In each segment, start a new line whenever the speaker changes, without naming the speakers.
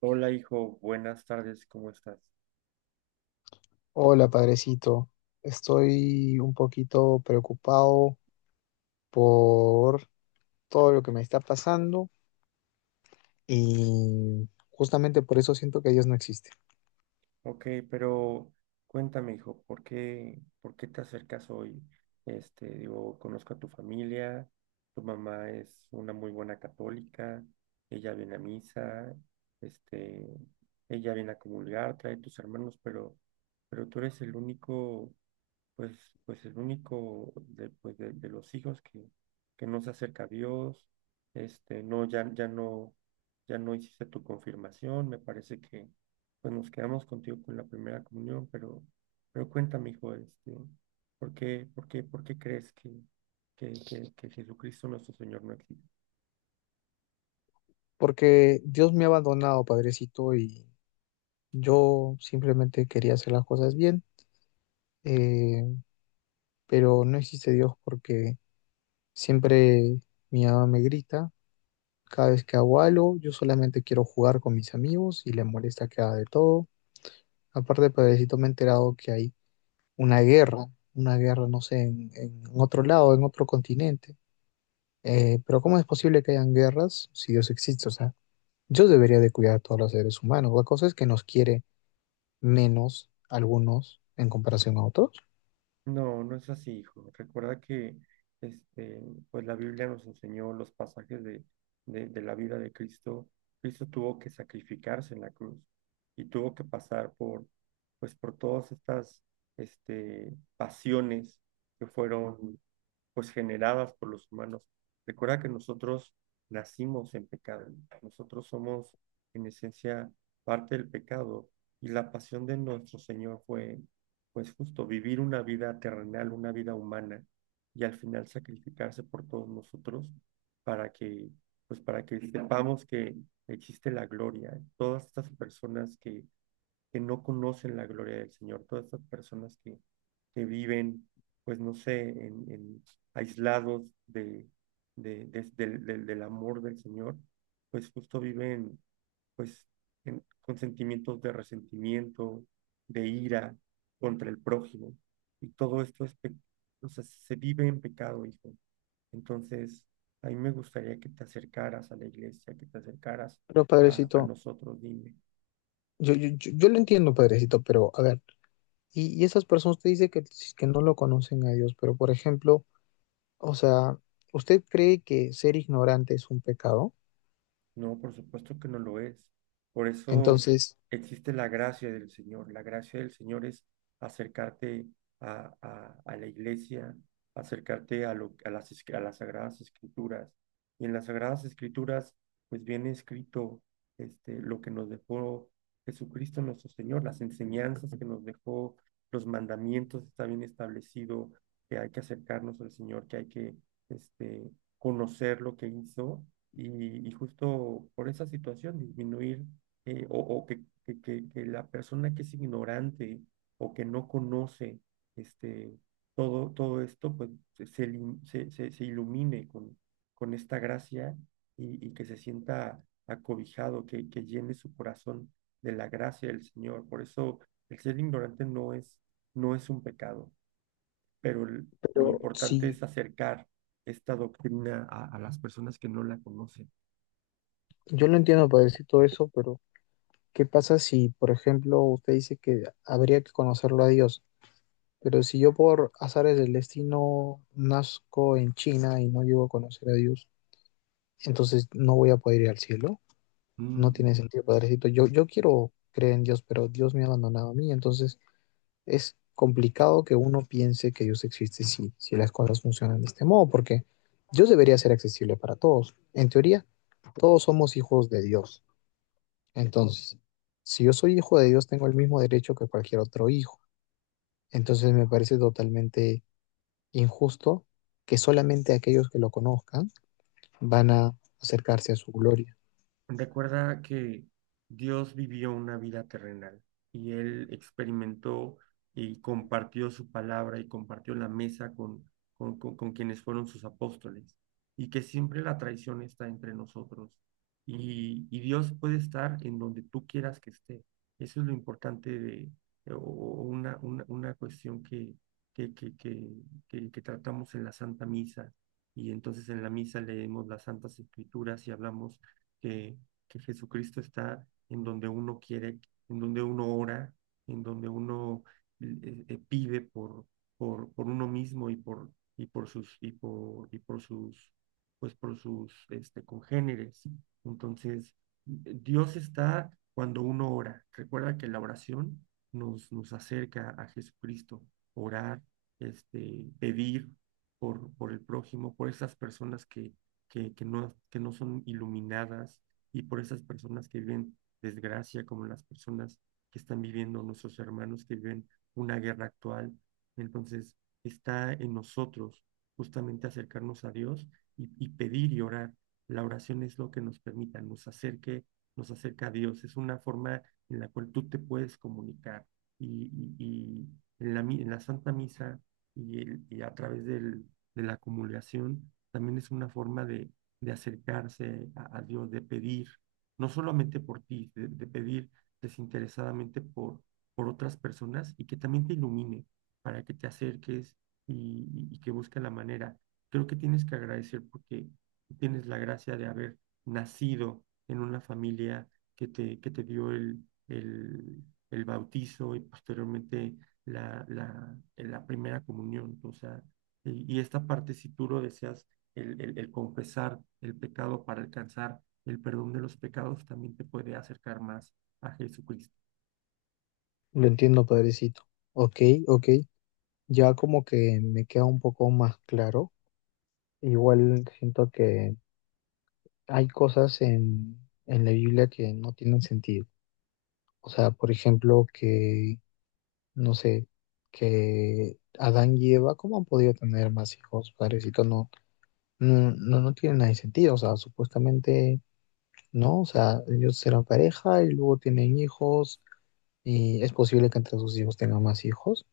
Hola, hijo, buenas tardes, ¿cómo estás?
Hola, padrecito. Estoy un poquito preocupado por todo lo que me está pasando y justamente por eso siento que Dios no existe.
Ok, pero cuéntame, hijo, ¿por qué te acercas hoy? Digo, conozco a tu familia, tu mamá es una muy buena católica, ella viene a misa, este, ella viene a comulgar, trae tus hermanos, pero tú eres el único pues el único de los hijos que no se acerca a Dios, no, ya no hiciste tu confirmación, me parece que pues nos quedamos contigo con la primera comunión, pero cuéntame, hijo, ¿por qué crees que Jesucristo nuestro Señor no existe?
Porque Dios me ha abandonado, padrecito, y yo simplemente quería hacer las cosas bien, eh, pero no existe Dios porque siempre mi mamá me grita. Cada vez que hago algo, yo solamente quiero jugar con mis amigos y le molesta que haga de todo. Aparte, padrecito, me he enterado que hay una guerra, una guerra, no sé, en otro lado, en otro continente. Pero ¿cómo es posible que hayan guerras si Dios existe? O sea, Dios debería de cuidar a todos los seres humanos. La cosa es que nos quiere menos algunos en comparación a otros.
No, no es así, hijo. Recuerda que este, pues la Biblia nos enseñó los pasajes de la vida de Cristo. Cristo tuvo que sacrificarse en la cruz y tuvo que pasar por todas estas pasiones que fueron pues, generadas por los humanos. Recuerda que nosotros nacimos en pecado, ¿no? Nosotros somos en esencia parte del pecado y la pasión de nuestro Señor fue pues justo vivir una vida terrenal, una vida humana y al final sacrificarse por todos nosotros para que, pues para que sepamos que existe la gloria. Todas estas personas que no conocen la gloria del Señor, todas estas personas que viven, pues no sé, en aislados de, des- del, del- del amor del Señor, pues justo viven pues con sentimientos de resentimiento, de ira contra el prójimo. Y todo esto es, o sea, se vive en pecado, hijo. Entonces, a mí me gustaría que te acercaras a la iglesia, que te acercaras
Pero
a
Padrecito,
nosotros, dime.
yo lo entiendo, Padrecito, pero a ver, y esas personas te dicen que, si, que no lo conocen a Dios, pero por ejemplo, o sea, ¿usted cree que ser ignorante es un pecado?
No, por supuesto que no lo es. Por eso
Entonces,
existe la gracia del Señor. La gracia del Señor es acercarte a la iglesia, acercarte a las Sagradas Escrituras. Y en las Sagradas Escrituras, pues viene escrito lo que nos dejó Jesucristo nuestro Señor, las enseñanzas que nos dejó, los mandamientos, está bien establecido que hay que acercarnos al Señor, que hay que este, conocer lo que hizo y justo por esa situación disminuir, o que la persona que es ignorante o que no conoce este, todo esto, pues se ilumine con esta gracia y que se sienta acobijado, que llene su corazón de la gracia del Señor. Por eso el ser ignorante no es un pecado, pero lo
pero
importante
sí
es acercar esta doctrina a las personas que no la conocen.
yo lo entiendo, Padrecito, eso, pero ¿qué pasa si, por ejemplo, usted dice que habría que conocerlo a Dios? Pero si yo por azares del destino nazco en China y no llego a conocer a Dios, entonces no voy a poder ir al cielo. No
Mm.
tiene sentido, padrecito. Yo quiero creer en Dios, pero Dios me ha abandonado a mí. Entonces es complicado que uno piense que Dios existe si las cosas funcionan de este modo, porque Dios debería ser accesible para todos. En teoría, todos somos hijos de Dios. Entonces, si yo soy hijo de Dios, tengo el mismo derecho que cualquier otro hijo. Entonces me parece totalmente injusto que solamente aquellos que lo conozcan van a acercarse a su gloria.
Recuerda que Dios vivió una vida terrenal y Él experimentó y compartió su palabra y compartió la mesa con quienes fueron sus apóstoles y que siempre la traición está entre nosotros y Dios puede estar en donde tú quieras que esté. Eso es lo importante de o una cuestión que, que, que, que tratamos en la Santa Misa y entonces en la misa leemos las Santas Escrituras y hablamos que, que Jesucristo está en donde uno quiere, en donde uno ora, en donde uno pide por uno mismo y por sus, pues por sus congéneres. Entonces, Dios está cuando uno ora. Recuerda que la oración nos acerca a Jesucristo. Orar, pedir por el prójimo, por esas personas que no son iluminadas y por esas personas que viven desgracia, como las personas que están viviendo, nuestros hermanos que viven una guerra actual. Entonces, está en nosotros justamente acercarnos a Dios y pedir y orar. La oración es lo que nos permita, nos acerque, nos acerca a Dios. Es una forma en la cual tú te puedes comunicar. Y, y en la Santa Misa y a través de la comulgación, también es una forma de acercarse a Dios, de pedir, no solamente por ti, de pedir desinteresadamente por otras personas y que también te ilumine para que te acerques y que busque la manera. Creo que tienes que agradecer porque tienes la gracia de haber nacido en una familia que te dio el bautizo y posteriormente la primera comunión. O sea, y esta parte, si tú lo deseas, el confesar el pecado para alcanzar el perdón de los pecados también te puede acercar más a Jesucristo.
Lo entiendo, Padrecito. Ok, ok. Ya como que me queda un poco más claro. Igual siento que hay cosas en la Biblia que no tienen sentido. O sea, por ejemplo, no sé, que Adán y Eva, ¿cómo han podido tener más hijos? Padrecito, no, no, no, no tiene nada de sentido, o sea, supuestamente no, o sea, ellos serán pareja y luego tienen hijos y es posible que entre sus hijos tengan más hijos.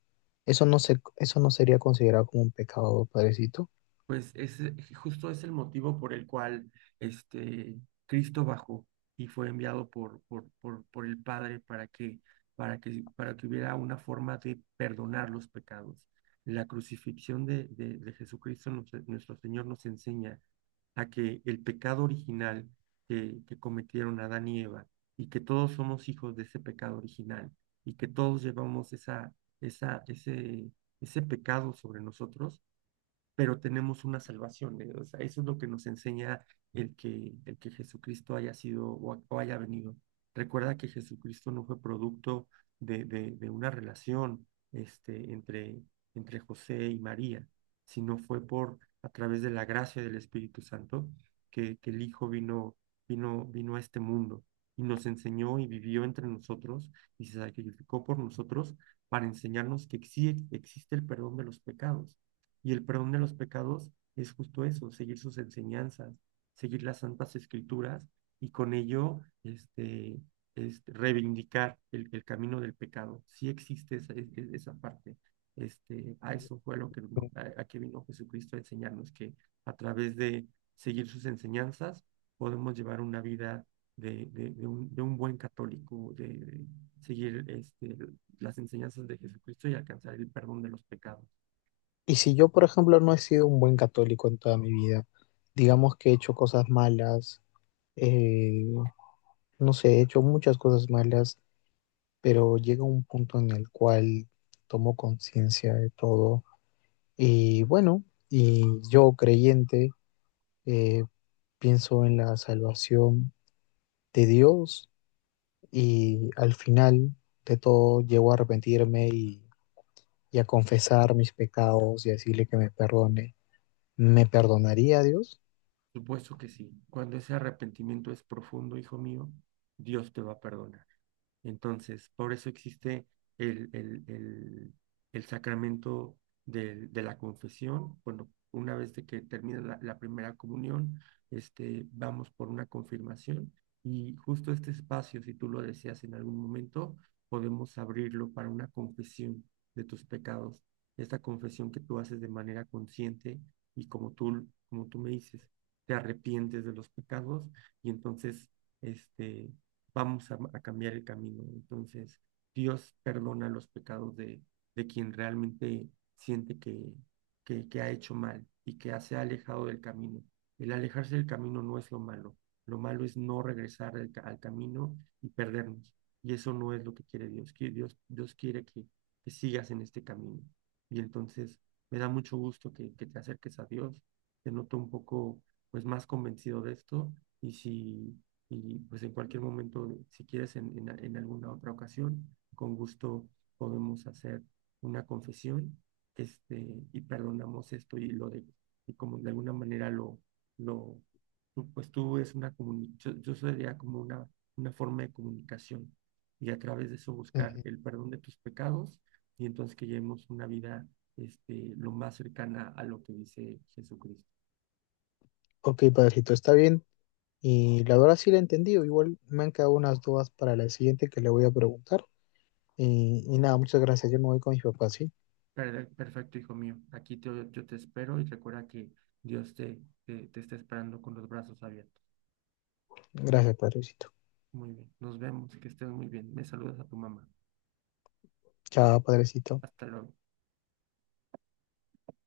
Eso no sería considerado como un pecado, padrecito.
Pues es justo es el motivo por el cual este Cristo bajó y fue enviado por el Padre para que hubiera una forma de perdonar los pecados. La crucifixión de Jesucristo, nuestro Señor, nos enseña a que el pecado original que cometieron Adán y Eva, y que todos somos hijos de ese pecado original, y que todos llevamos esa, ese, ese pecado sobre nosotros pero tenemos una salvación, ¿eh? O sea, eso es lo que nos enseña el que Jesucristo haya sido o haya venido. Recuerda que Jesucristo no fue producto de una relación entre José y María, sino fue por a través de la gracia del Espíritu Santo que el Hijo vino a este mundo y nos enseñó y vivió entre nosotros y se sacrificó por nosotros para enseñarnos que sí existe el perdón de los pecados y el perdón de los pecados es justo eso, seguir sus enseñanzas, seguir las Santas Escrituras y con ello reivindicar el camino del pecado. Sí existe esa parte. A eso fue lo que, a que vino Jesucristo a enseñarnos, que a través de seguir sus enseñanzas podemos llevar una vida de un buen católico, de seguir las enseñanzas de Jesucristo y alcanzar el perdón de los pecados.
Y si yo, por ejemplo, no he sido un buen católico en toda mi vida, digamos que he hecho cosas malas, eh, no sé, he hecho muchas cosas malas, pero llega un punto en el cual tomo conciencia de todo y bueno, y yo creyente, eh, pienso en la salvación de Dios y al final de todo llego a arrepentirme y a confesar mis pecados y a decirle que me perdone. ¿Me perdonaría Dios?
Supuesto que sí. Cuando ese arrepentimiento es profundo, hijo mío, Dios te va a perdonar. Entonces, por eso existe el, el- el- el sacramento de la confesión. Bueno, una vez de que termina la primera comunión, vamos por una confirmación y justo este espacio, si tú lo deseas en algún momento, podemos abrirlo para una confesión de tus pecados. Esta confesión que tú haces de manera consciente y como tú me dices, te arrepientes de los pecados y entonces este vamos a cambiar el camino. Entonces, Dios perdona los pecados de quien realmente siente que ha hecho mal y que se ha alejado del camino. El alejarse del camino no es lo malo. Lo malo es no regresar al camino y perdernos. Y eso no es lo que quiere Dios. Que Dios quiere que sigas en este camino. Y entonces me da mucho gusto que te acerques a Dios. Te noto un poco pues más convencido de esto. Y si y pues en cualquier momento, si quieres, en alguna otra ocasión, con gusto podemos hacer una confesión, y perdonamos esto y lo de, y como de alguna manera lo, pues tú es una yo sería como una forma de comunicación y a través de eso buscar
Ujú.
el perdón de tus pecados y entonces que llevemos una vida, lo más cercana a lo que dice Jesucristo.
Ok, padrecito, está bien. Y la verdad sí la he entendido. Igual me han quedado unas dudas para la siguiente que le voy a preguntar. Y nada, muchas gracias. Yo me voy con mis papás, ¿sí?
Perfecto, hijo mío. Aquí yo te espero y recuerda que Dios te está esperando con los brazos abiertos.
Gracias, padrecito.
Muy bien. Nos vemos. Que estés muy bien. Me saludas a tu mamá.
Chao, padrecito.
Hasta luego.